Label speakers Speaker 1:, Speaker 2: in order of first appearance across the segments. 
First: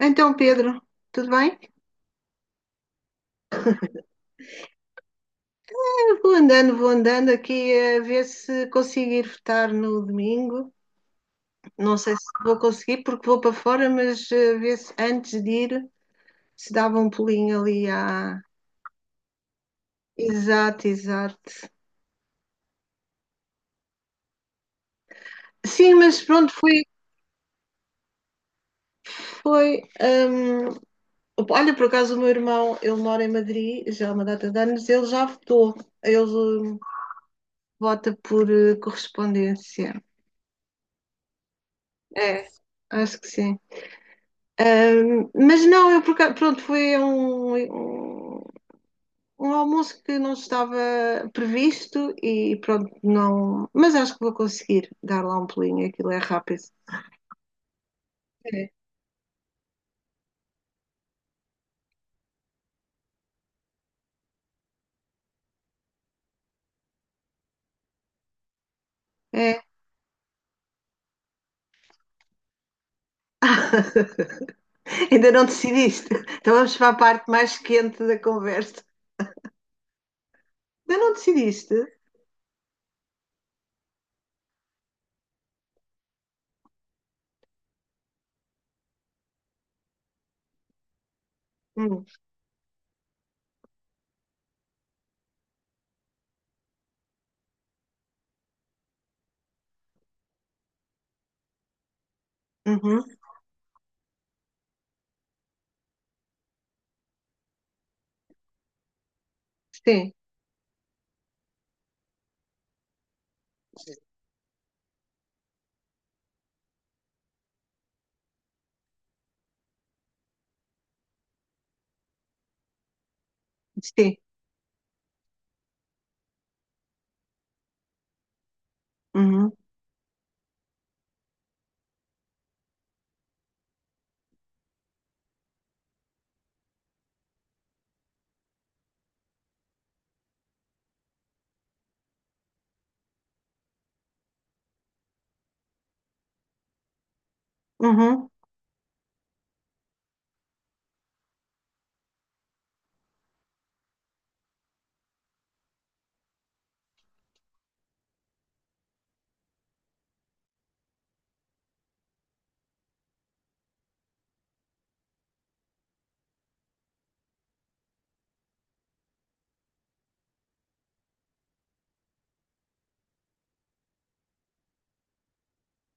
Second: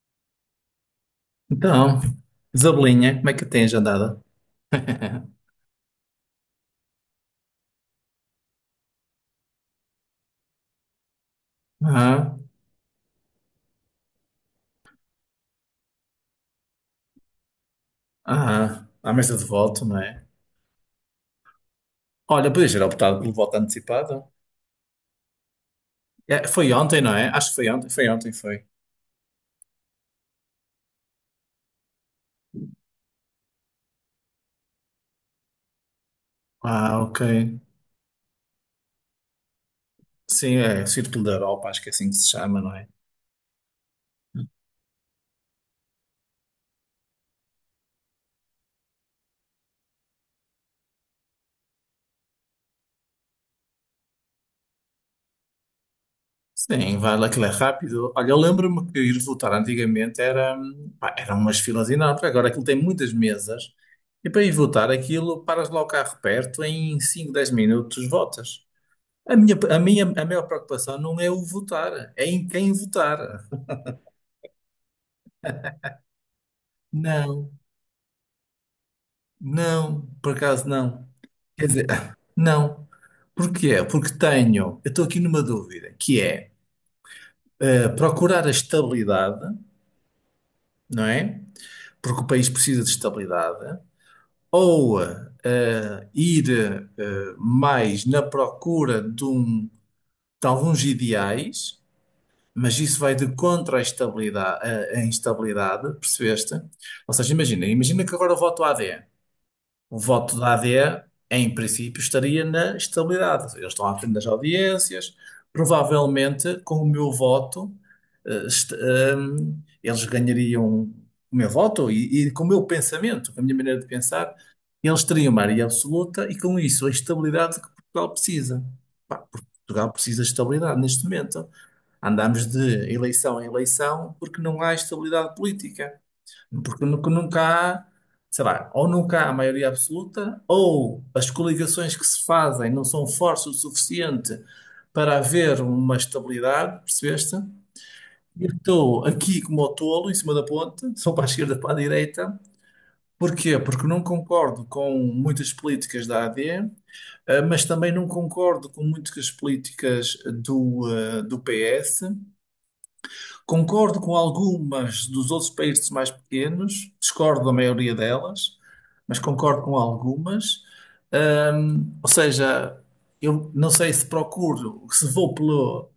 Speaker 1: Então, Pedro, tudo bem?
Speaker 2: Então, Isabelinha, como é que tens andado?
Speaker 1: Eu vou andando aqui a ver se consigo ir votar no domingo. Não sei se
Speaker 2: Ah,
Speaker 1: vou conseguir porque vou para fora, mas ver se antes de ir se dava um pulinho ali à.
Speaker 2: ah, à mesa de voto, não é?
Speaker 1: Exato, exato.
Speaker 2: Olha, podias ter optado pelo voto antecipado.
Speaker 1: Sim, mas
Speaker 2: É,
Speaker 1: pronto,
Speaker 2: foi
Speaker 1: foi,
Speaker 2: ontem, não é? Acho que foi ontem, foi ontem, foi.
Speaker 1: foi. Olha, por acaso o meu irmão, ele mora em Madrid já há uma data de anos, ele já votou. Ele
Speaker 2: Ah, ok.
Speaker 1: vota por correspondência.
Speaker 2: Sim, é o Círculo da Europa, acho que é assim que se
Speaker 1: É,
Speaker 2: chama, não é?
Speaker 1: acho que sim. Mas não, pronto, foi um, um, um almoço que não estava previsto e pronto, não. Mas acho que vou conseguir dar lá um pulinho, aquilo é rápido.
Speaker 2: Sim, vai lá, aquilo é rápido. Olha, eu
Speaker 1: É.
Speaker 2: lembro-me que ir votar antigamente era, pá, eram umas filas enormes. Agora aquilo tem muitas mesas e para ir votar aquilo, paras lá o carro perto, em 5, 10 minutos votas. A minha,
Speaker 1: É.
Speaker 2: a minha, a maior preocupação não é o votar, é em quem votar.
Speaker 1: Ainda não decidiste. Então vamos para a parte
Speaker 2: Não,
Speaker 1: mais quente da conversa.
Speaker 2: não, por acaso
Speaker 1: Ainda
Speaker 2: não.
Speaker 1: não
Speaker 2: Quer
Speaker 1: decidiste?
Speaker 2: dizer, não. Porquê? Porque tenho, eu estou aqui numa dúvida, que é procurar a estabilidade, não é?
Speaker 1: Hum.
Speaker 2: Porque o país precisa de estabilidade, ou ir mais na procura de alguns ideais. Mas isso
Speaker 1: Uhum.
Speaker 2: vai de contra a estabilidade, a instabilidade, percebeste? Ou seja, imagina que agora eu voto AD. O
Speaker 1: Sim,
Speaker 2: voto da AD, em princípio, estaria na estabilidade. Eles estão à frente das audiências. Provavelmente, com o meu voto, eh, est- ehm, eles ganhariam o meu voto e com o meu pensamento, com a minha maneira de
Speaker 1: sim.
Speaker 2: pensar, eles teriam uma maioria absoluta e, com isso, a estabilidade que Portugal precisa. Pá,
Speaker 1: Uhum,
Speaker 2: Portugal precisa de estabilidade neste momento. Andamos de eleição em eleição porque não há estabilidade política. Porque nunca, nunca há, sei lá, ou nunca há maioria absoluta, ou as coligações que se fazem não são fortes o suficiente para haver uma estabilidade, percebeste?
Speaker 1: uhum.
Speaker 2: Eu estou aqui como o tolo, em cima da ponte, sou para a esquerda, para a direita. Porquê? Porque não concordo com muitas políticas da AD, mas também não concordo com muitas políticas do, do PS. Concordo com algumas dos outros países mais pequenos, discordo da maioria delas, mas concordo com algumas. Ou seja, eu não sei se procuro, se vou pelo,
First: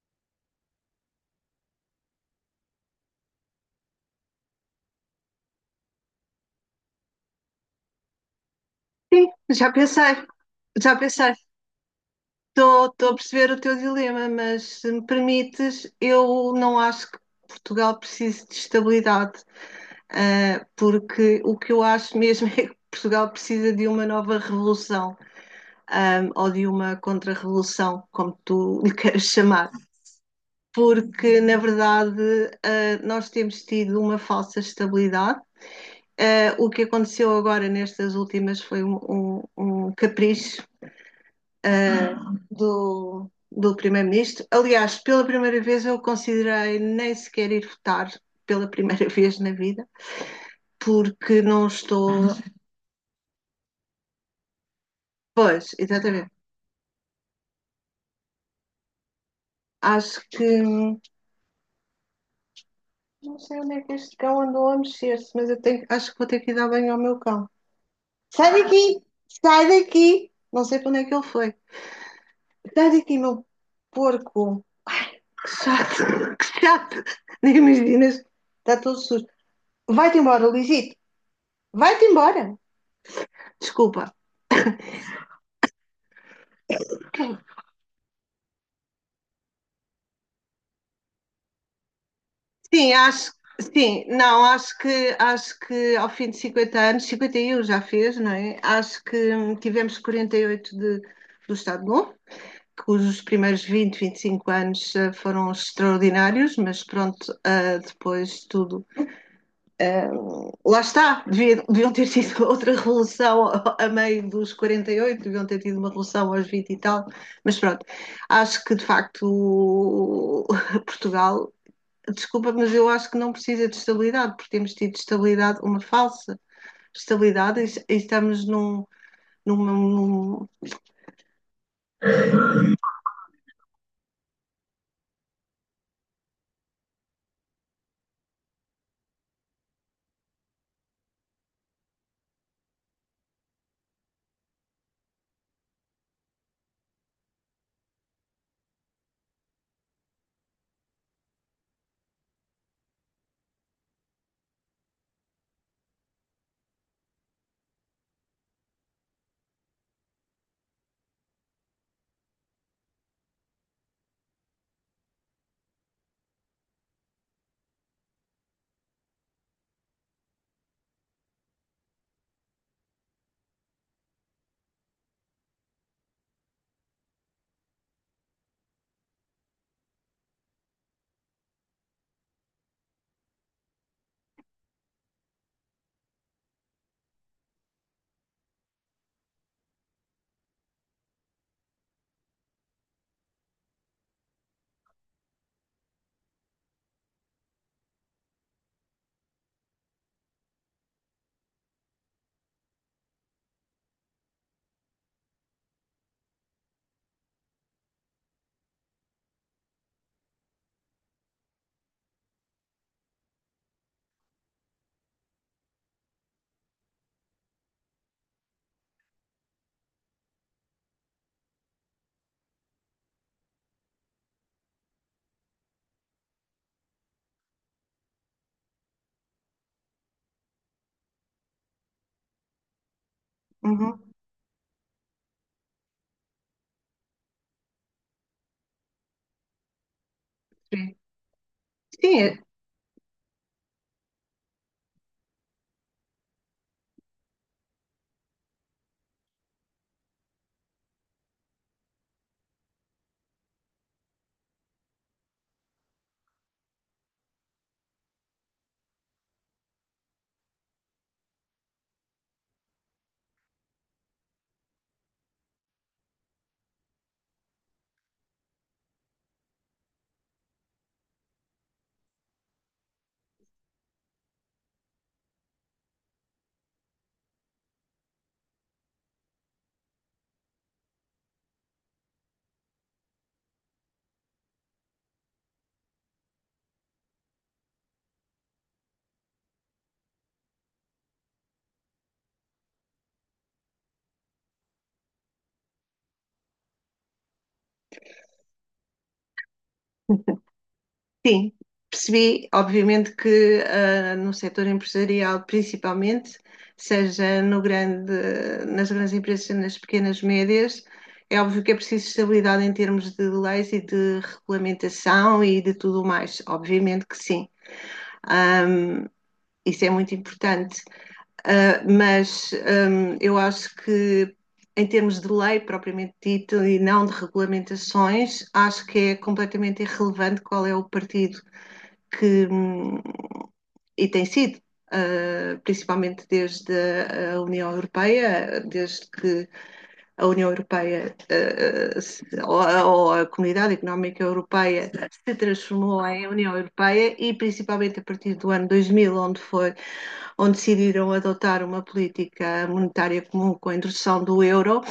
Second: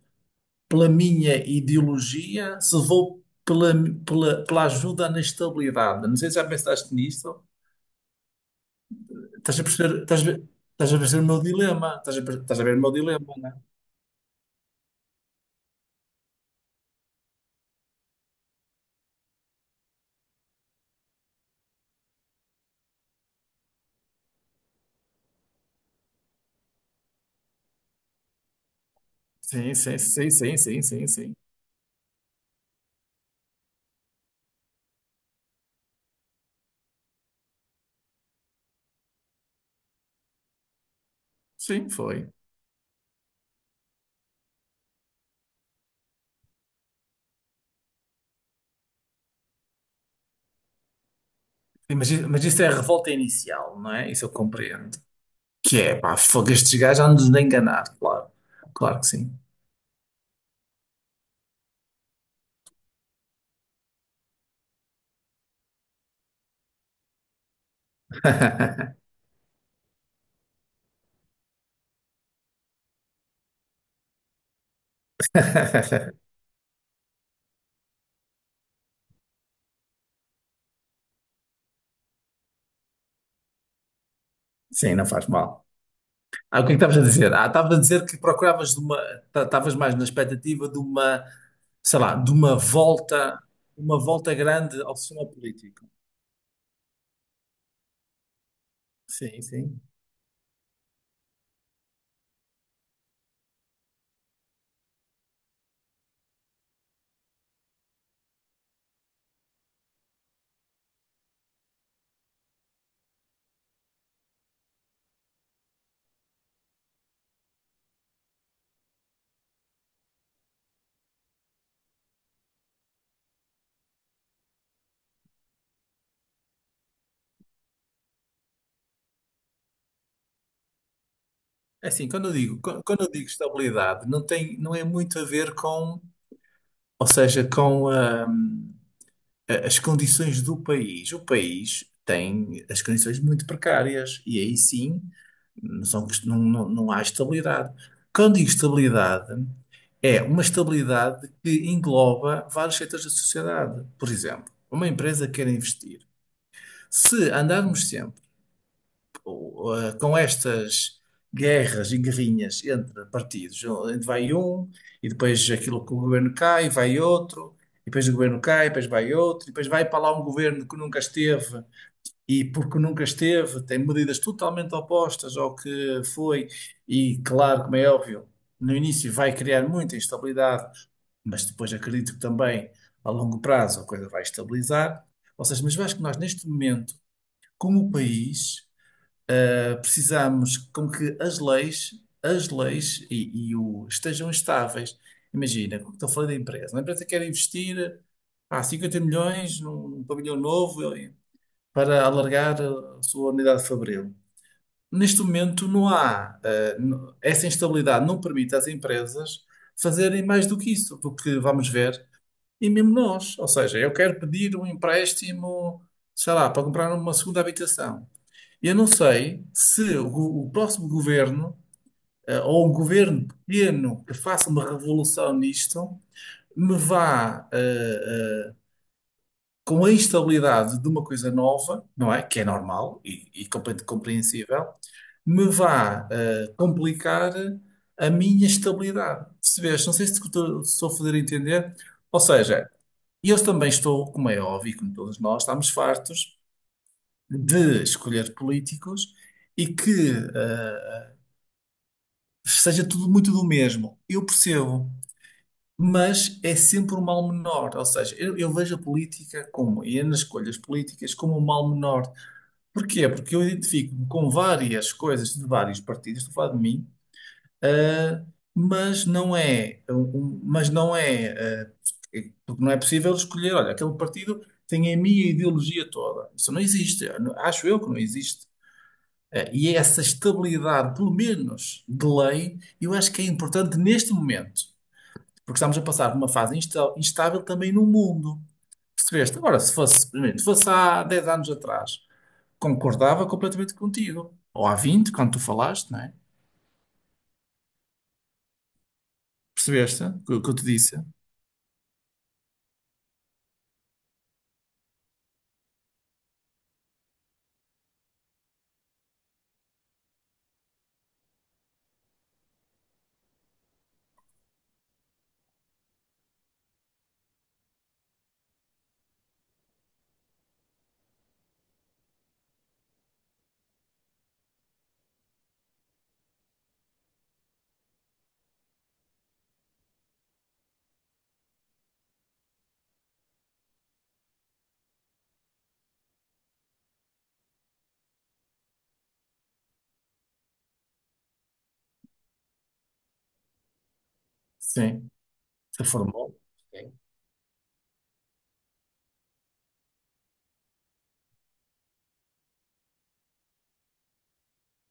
Speaker 2: pela minha ideologia, se vou pela, pela ajuda na estabilidade. Não sei se já pensaste nisto.
Speaker 1: Sim,
Speaker 2: Estás a
Speaker 1: já
Speaker 2: perceber,
Speaker 1: pensei,
Speaker 2: estás a ver, estás
Speaker 1: já
Speaker 2: a perceber o
Speaker 1: pensei.
Speaker 2: meu dilema. Estás a ver o
Speaker 1: Estou
Speaker 2: meu
Speaker 1: a
Speaker 2: dilema, não
Speaker 1: perceber
Speaker 2: é?
Speaker 1: o teu dilema, mas se me permites, eu não acho que Portugal precise de estabilidade, porque o que eu acho mesmo é que Portugal precisa de uma nova revolução, ou de uma contra-revolução, como tu lhe queiras chamar,
Speaker 2: Sim, sim, sim, sim, sim, sim, sim.
Speaker 1: porque na verdade, nós temos tido uma falsa estabilidade. O que aconteceu agora nestas últimas foi um capricho
Speaker 2: Sim, foi.
Speaker 1: do primeiro-ministro. Aliás, pela primeira vez eu considerei nem sequer ir votar, pela primeira vez na vida, porque não
Speaker 2: Mas,
Speaker 1: estou.
Speaker 2: i- mas isso é a revolta inicial, não é? Isso eu compreendo.
Speaker 1: Pois,
Speaker 2: Que é, pá,
Speaker 1: exatamente.
Speaker 2: fogo, estes gajos andam-nos a enganar, claro. Claro que sim.
Speaker 1: Acho que. Não sei onde é que este cão andou a mexer-se, mas acho que vou ter que ir dar banho ao meu cão. Sai daqui! Sai daqui! Não sei para onde é que ele foi. Sai daqui, meu porco! Ai, que chato! Que chato! Nem imaginas. Está todo sujo. Vai-te embora, Lisito. Vai-te embora. Desculpa.
Speaker 2: Sim, não faz mal. Ah, o que é que estavas a dizer? Ah, estavas a dizer que procuravas de uma, estavas mais na expectativa de uma, sei lá, de
Speaker 1: Sim, acho,
Speaker 2: uma
Speaker 1: sim,
Speaker 2: volta
Speaker 1: não,
Speaker 2: grande ao sistema
Speaker 1: acho
Speaker 2: político.
Speaker 1: que ao fim de 50 anos, 51 já fez, não é? Acho que
Speaker 2: Sim, sim.
Speaker 1: tivemos 48 do Estado Novo, cujos primeiros 20, 25 anos foram extraordinários, mas pronto, depois tudo. ah, Lá está, deviam ter tido outra revolução a meio dos 48, deviam ter tido uma revolução aos 20 e tal, mas pronto, acho que de facto Portugal desculpa, mas eu acho que não precisa de estabilidade, porque temos tido estabilidade, uma falsa estabilidade, e estamos num. num, num-
Speaker 2: É assim, quando eu digo estabilidade, não tem, não é muito a ver com, ou seja, com as condições do país. O país tem as condições muito precárias e aí sim não, não, não, não há estabilidade. Quando digo estabilidade, é uma estabilidade que engloba vários setores da sociedade. Por exemplo, uma empresa quer investir. Se andarmos com estas guerras e guerrinhas entre partidos, onde vai um, e depois aquilo que o governo cai, vai outro, e depois o governo cai, depois vai outro, e depois vai para lá um governo que nunca esteve, e porque nunca esteve, tem medidas totalmente opostas ao que foi, e claro, como é óbvio, no início vai criar muita instabilidade, mas depois acredito que também a longo prazo a coisa vai estabilizar. Ou seja, mas eu acho que nós neste momento, como país, precisamos com que as leis e o, estejam estáveis. Imagina, como estou a falar da empresa. Uma empresa quer investir há 50 milhões num pavilhão novo para alargar a sua unidade fabril. Neste momento não há, essa instabilidade não permite às empresas fazerem mais do que isso, do que vamos ver, e mesmo nós. Ou seja, eu quero pedir um empréstimo, sei lá, para comprar uma segunda habitação. Eu não sei se o próximo governo, ou um governo pequeno que faça uma revolução nisto, me vá, com a instabilidade de uma coisa nova, não é? Que é normal e completamente
Speaker 1: Uhum.
Speaker 2: compreensível, me vá, complicar a minha estabilidade. Percebeste? Não sei se te estou se estou a fazer entender. Ou
Speaker 1: Sim,
Speaker 2: seja, eu também estou, como é óbvio, como todos nós, estamos fartos de escolher políticos e que seja tudo muito do mesmo. Eu percebo, mas é sempre um mal menor. Ou seja, eu vejo a política como, e nas escolhas políticas, como um mal menor. Porquê? Porque eu identifico-me com várias coisas de vários partidos, estou a falar de mim, ah, mas não é, um, mas não é, ah, porque não é possível escolher, olha, aquele partido tem a minha ideologia toda. Isso não existe. Acho eu que não existe. E é essa estabilidade, pelo menos de lei, eu acho que é importante neste momento, porque estamos a passar por uma fase instável também no mundo. Percebeste? Agora, se fosse, primeiro, se fosse há 10 anos atrás, concordava completamente contigo. Ou há 20 quando tu falaste, não é? Percebeste o que eu te disse?
Speaker 1: sim. Percebi, obviamente, que no setor empresarial, principalmente, seja no grande, nas grandes empresas, nas pequenas médias, é óbvio que é preciso estabilidade em termos de leis e de regulamentação e de tudo mais. Obviamente que sim. Ahm, isso é muito importante. Mas eu acho que, em termos de lei propriamente dito e não de regulamentações, acho que é completamente irrelevante qual é o partido que, e tem sido, principalmente desde a União Europeia, desde que a União Europeia, ou a Comunidade Económica Europeia,
Speaker 2: Sim.
Speaker 1: se
Speaker 2: Se
Speaker 1: transformou em
Speaker 2: formou?
Speaker 1: União
Speaker 2: Sim.
Speaker 1: Europeia e principalmente a partir do ano 2000, onde decidiram adotar uma política monetária comum com a introdução do euro.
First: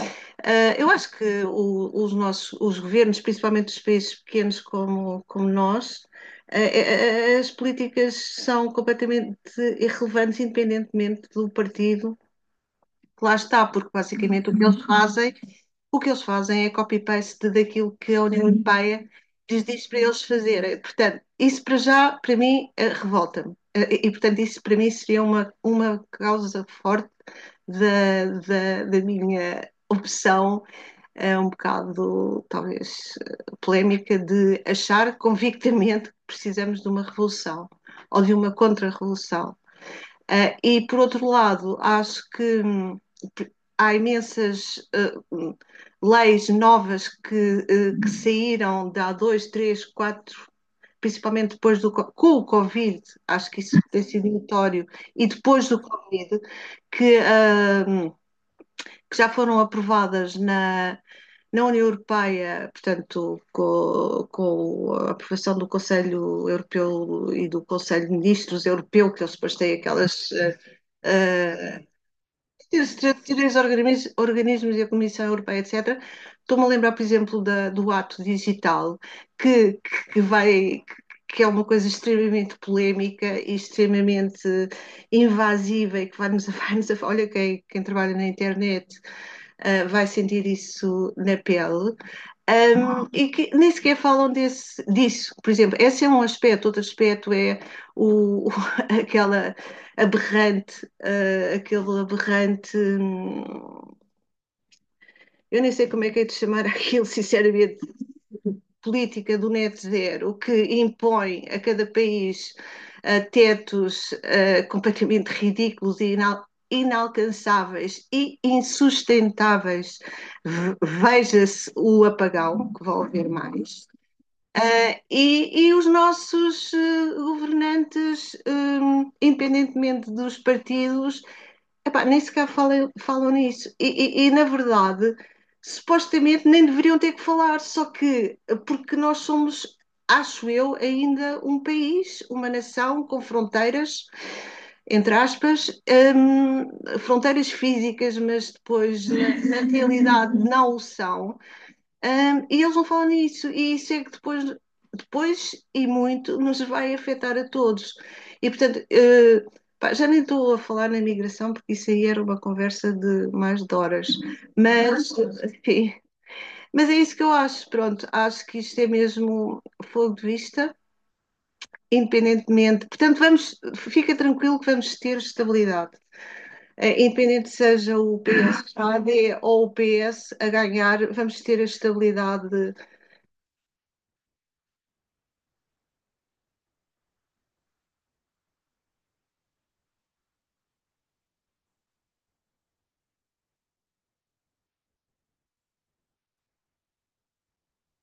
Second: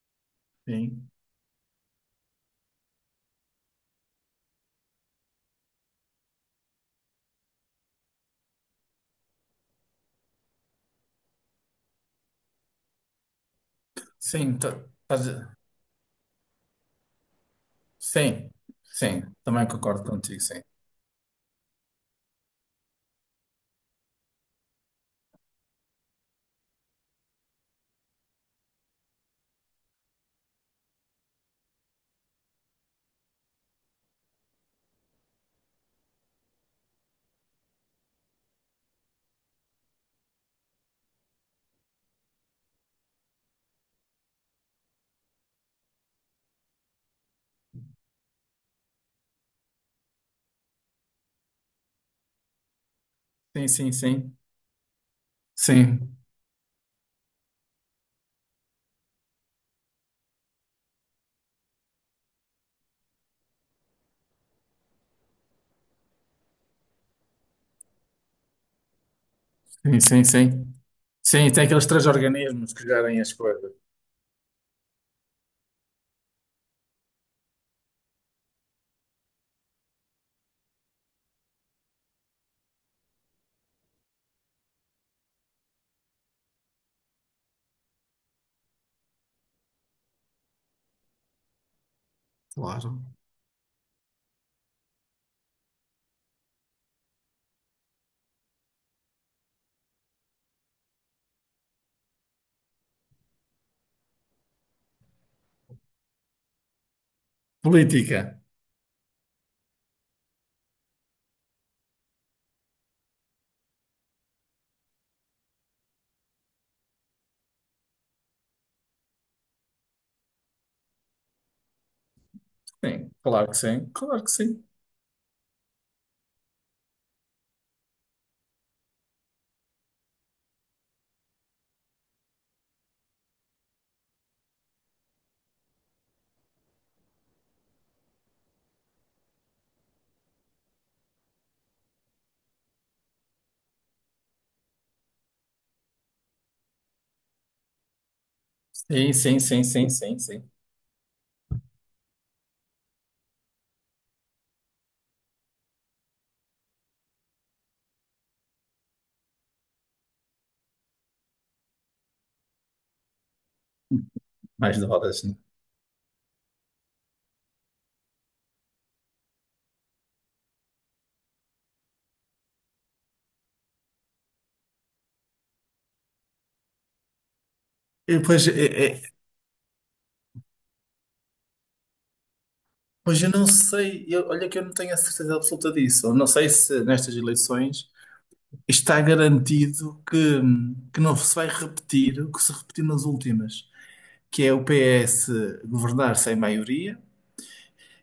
Speaker 1: Eu
Speaker 2: Sim.
Speaker 1: acho que os governos, principalmente os países pequenos como nós, as políticas são completamente irrelevantes independentemente do partido que lá está, porque basicamente
Speaker 2: Sim, estás a-
Speaker 1: o que eles fazem é copy-paste daquilo que a União, uhum,
Speaker 2: sim.
Speaker 1: Europeia
Speaker 2: Sim.
Speaker 1: lhes
Speaker 2: Também
Speaker 1: diz para
Speaker 2: concordo
Speaker 1: eles
Speaker 2: contigo, sim.
Speaker 1: fazerem. Portanto, isso para já, para mim, revolta-me. E, portanto, isso para mim seria uma causa forte da minha opção, um bocado, talvez, polémica, de achar convictamente que precisamos de uma revolução ou de uma contra-revolução. E por outro lado, acho que há imensas uh, leis novas que saíram de há dois, três, quatro, principalmente depois do com o Covid, acho que
Speaker 2: Sim,
Speaker 1: isso
Speaker 2: sim,
Speaker 1: tem sido
Speaker 2: sim.
Speaker 1: notório, e depois do
Speaker 2: Sim.
Speaker 1: Covid, que, uh, que já foram aprovadas na União Europeia, portanto, com a aprovação do Conselho Europeu e do Conselho de Ministros Europeu, que eles depois têm
Speaker 2: Sim, sim,
Speaker 1: aquelas.
Speaker 2: sim. Sim, tem
Speaker 1: uh,
Speaker 2: aqueles três organismos que
Speaker 1: Setores
Speaker 2: gerem as
Speaker 1: determinados
Speaker 2: coisas.
Speaker 1: organismos e a Comissão Europeia, etc. Estou-me a lembrar, por exemplo, do ato digital, que, que, vai, que é uma coisa extremamente polémica e extremamente invasiva e que vai-nos vai a. Olha, quem trabalha na internet vai sentir isso na pele.
Speaker 2: Claro.
Speaker 1: E que nem sequer falam desse, disso. Por exemplo, esse é um aspecto, outro aspecto é o aquela aberrante, aquele aberrante. Eu nem sei como é que é de chamar aquilo, sinceramente,
Speaker 2: Política.
Speaker 1: política do net zero que impõe a cada país tetos completamente ridículos e inalcançáveis e insustentáveis, veja-se o apagão, que vão
Speaker 2: Sim,
Speaker 1: haver
Speaker 2: claro que
Speaker 1: mais.
Speaker 2: sim. Claro que sim.
Speaker 1: E, os nossos governantes, independentemente dos partidos, epá, nem sequer falam nisso. E, na verdade, supostamente nem deveriam ter que falar, só que porque nós somos, acho eu, ainda um país, uma nação com fronteiras, entre aspas, fronteiras físicas, mas depois
Speaker 2: Sim, sim, sim,
Speaker 1: na
Speaker 2: sim, sim,
Speaker 1: realidade
Speaker 2: sim.
Speaker 1: não o são. E eles não falam nisso, e isso é que depois e muito nos vai afetar a todos. E portanto, pá, já nem estou a falar na migração, porque isso aí era uma conversa de mais de horas,
Speaker 2: Mais
Speaker 1: mas,
Speaker 2: horas, né?
Speaker 1: enfim, mas é isso que eu acho. Pronto, acho que isto é mesmo fogo de vista, independentemente. Portanto, vamos, fica tranquilo que vamos ter estabilidade. Independente seja
Speaker 2: E,
Speaker 1: o P
Speaker 2: pois,
Speaker 1: S a d ou o PS a ganhar, vamos ter a estabilidade.
Speaker 2: pois eu não sei, olha que eu não tenho a certeza absoluta disso. Eu não sei se nestas eleições está garantido que não se vai repetir o que se repetiu nas últimas, que é o PS governar sem maioria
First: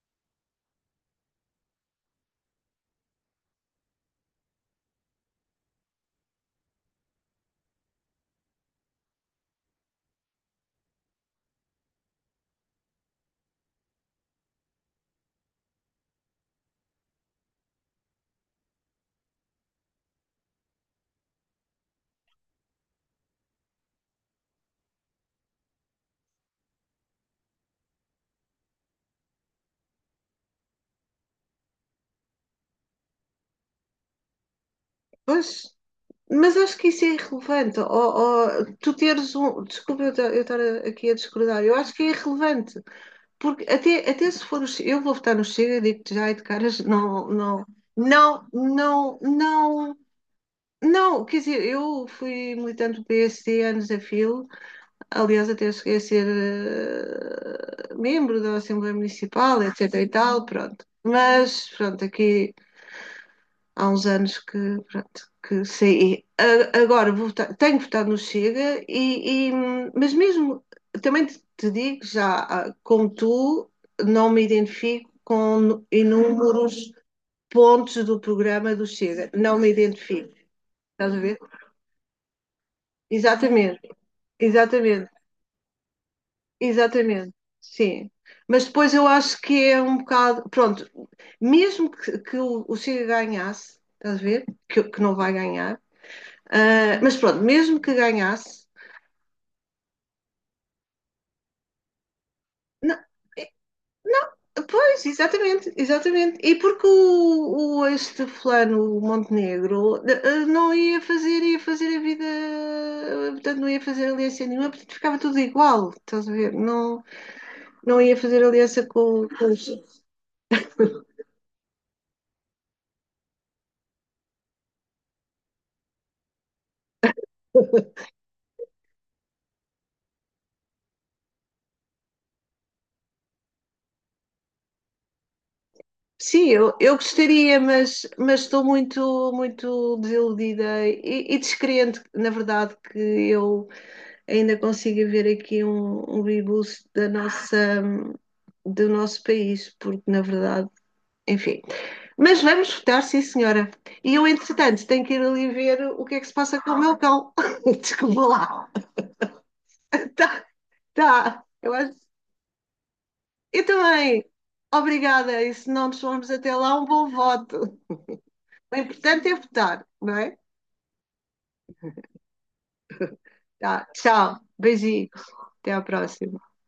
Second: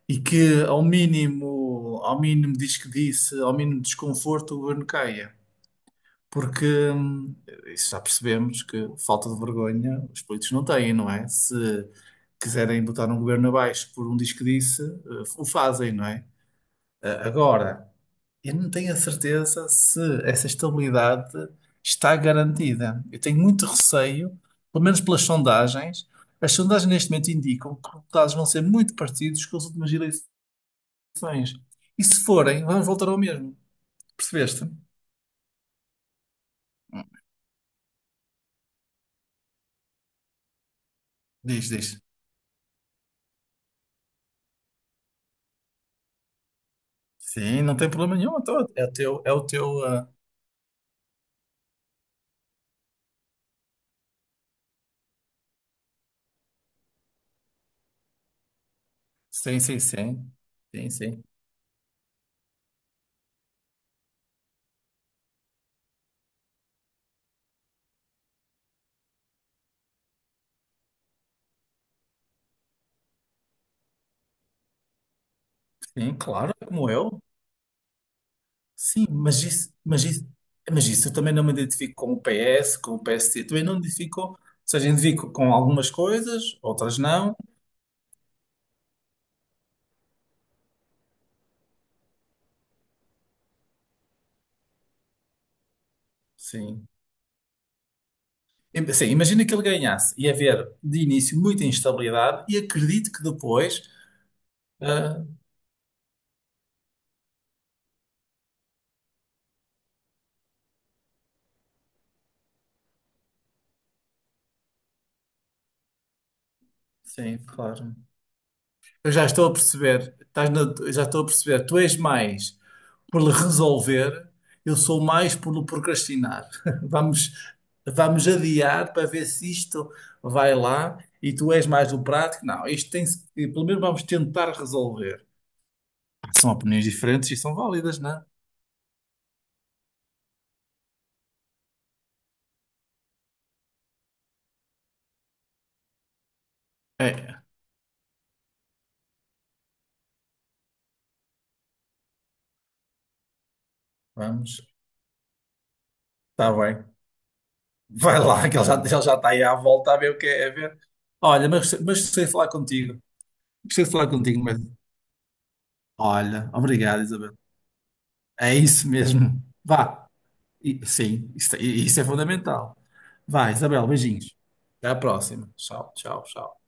Speaker 2: e que ao mínimo diz que disse, ao mínimo desconforto, o governo caia. Porque hum, isso já percebemos que falta de vergonha os políticos não têm, não é? Se quiserem botar um governo abaixo por um diz que disse, o fazem, não é? Agora, eu não tenho a certeza se essa estabilidade está garantida. Eu tenho muito receio, pelo menos pelas sondagens. As sondagens neste momento indicam que os resultados vão ser muito parecidos com as últimas eleições. E se forem, vamos voltar ao mesmo. Percebeste?
Speaker 1: Pois, mas acho que isso é irrelevante. Ou tu teres um. Eu estar aqui a discordar.
Speaker 2: Diz,
Speaker 1: Eu acho
Speaker 2: diz.
Speaker 1: que é irrelevante. Porque até se for. Eu vou votar no Chega, digo-te já e de caras, não,
Speaker 2: Sim,
Speaker 1: não,
Speaker 2: não tem problema nenhum.
Speaker 1: não,
Speaker 2: Então É o
Speaker 1: não,
Speaker 2: teu, é o teu,
Speaker 1: não.
Speaker 2: ah,
Speaker 1: Não, quer dizer, eu fui militante do PSD anos a fio, aliás, até cheguei a ser membro da Assembleia
Speaker 2: sim,
Speaker 1: Municipal,
Speaker 2: sim,
Speaker 1: etc. e
Speaker 2: sim.
Speaker 1: tal, pronto.
Speaker 2: Sim, sim.
Speaker 1: Mas, pronto, aqui há uns anos que, pronto, que saí. Tenho votado no Chega, e, mas mesmo também te digo já, como tu, não me identifico com
Speaker 2: Sim, claro, como
Speaker 1: inúmeros
Speaker 2: eu.
Speaker 1: pontos do programa do
Speaker 2: Sim,
Speaker 1: Chega.
Speaker 2: mas
Speaker 1: Não me
Speaker 2: isso, mas isso,
Speaker 1: identifico.
Speaker 2: mas isso eu
Speaker 1: Estás a
Speaker 2: também
Speaker 1: ver?
Speaker 2: não me identifico com o PS, com o PST. Também não me
Speaker 1: Exatamente,
Speaker 2: identifico, ou seja,
Speaker 1: exatamente,
Speaker 2: identifico com algumas coisas, outras
Speaker 1: exatamente.
Speaker 2: não.
Speaker 1: Sim. Mas depois eu acho que é um bocado. Pronto, mesmo que o Chega ganhasse, estás a ver? Que não vai ganhar.
Speaker 2: Sim.
Speaker 1: Mas pronto, mesmo que ganhasse.
Speaker 2: Sim, imagina que ele ganhasse. Ia haver, de início, muita instabilidade e
Speaker 1: Não,
Speaker 2: acredito que
Speaker 1: eh,
Speaker 2: depois.
Speaker 1: não, pois,
Speaker 2: Ah,
Speaker 1: exatamente, exatamente. E porque o este fulano, o Montenegro, não ia fazer, ia fazer a vida. Portanto, não ia fazer aliança nenhuma, portanto, ficava tudo igual, estás a ver? Não,
Speaker 2: sim, claro.
Speaker 1: não ia fazer aliança
Speaker 2: Eu já
Speaker 1: com
Speaker 2: estou a
Speaker 1: os.
Speaker 2: perceber, estás na- eu já estou a perceber, tu és mais por lhe resolver, eu sou mais por lhe procrastinar. Vamos, vamos adiar para ver se isto vai lá e tu és mais do prático. Não, isto tem-se, pelo menos vamos tentar resolver. Pá,
Speaker 1: Sim,
Speaker 2: são opiniões
Speaker 1: eu
Speaker 2: diferentes e são
Speaker 1: gostaria,
Speaker 2: válidas, não é?
Speaker 1: mas estou muito, muito desiludida e descrente, na verdade, que eu ainda consiga ver aqui um rebuço da
Speaker 2: É,
Speaker 1: nossa, do nosso país, porque na verdade, enfim. Mas vamos votar, sim, senhora. E eu,
Speaker 2: vamos,
Speaker 1: entretanto, tenho que ir ali ver o que é que se
Speaker 2: está
Speaker 1: passa com o
Speaker 2: bem.
Speaker 1: meu cão.
Speaker 2: Vai
Speaker 1: Desculpa
Speaker 2: lá, que ele
Speaker 1: lá.
Speaker 2: já, ele já está aí à volta a ver o que
Speaker 1: Tá,
Speaker 2: é, a ver.
Speaker 1: tá.
Speaker 2: Olha, mas, mas gostei de falar contigo.
Speaker 1: Eu
Speaker 2: Gostei de falar
Speaker 1: também.
Speaker 2: contigo, mas.
Speaker 1: Obrigada. E se não nos formos
Speaker 2: Olha,
Speaker 1: até lá, um
Speaker 2: obrigado,
Speaker 1: bom
Speaker 2: Isabel.
Speaker 1: voto.
Speaker 2: É
Speaker 1: O
Speaker 2: isso
Speaker 1: importante é
Speaker 2: mesmo.
Speaker 1: votar,
Speaker 2: Vá.
Speaker 1: não é?
Speaker 2: Sim, isso é fundamental. Vá,
Speaker 1: Tá.
Speaker 2: Isabel, beijinhos.
Speaker 1: Tchau.
Speaker 2: Até a
Speaker 1: Beijinho.
Speaker 2: próxima.
Speaker 1: Até à
Speaker 2: Tchau, tchau,
Speaker 1: próxima.
Speaker 2: tchau.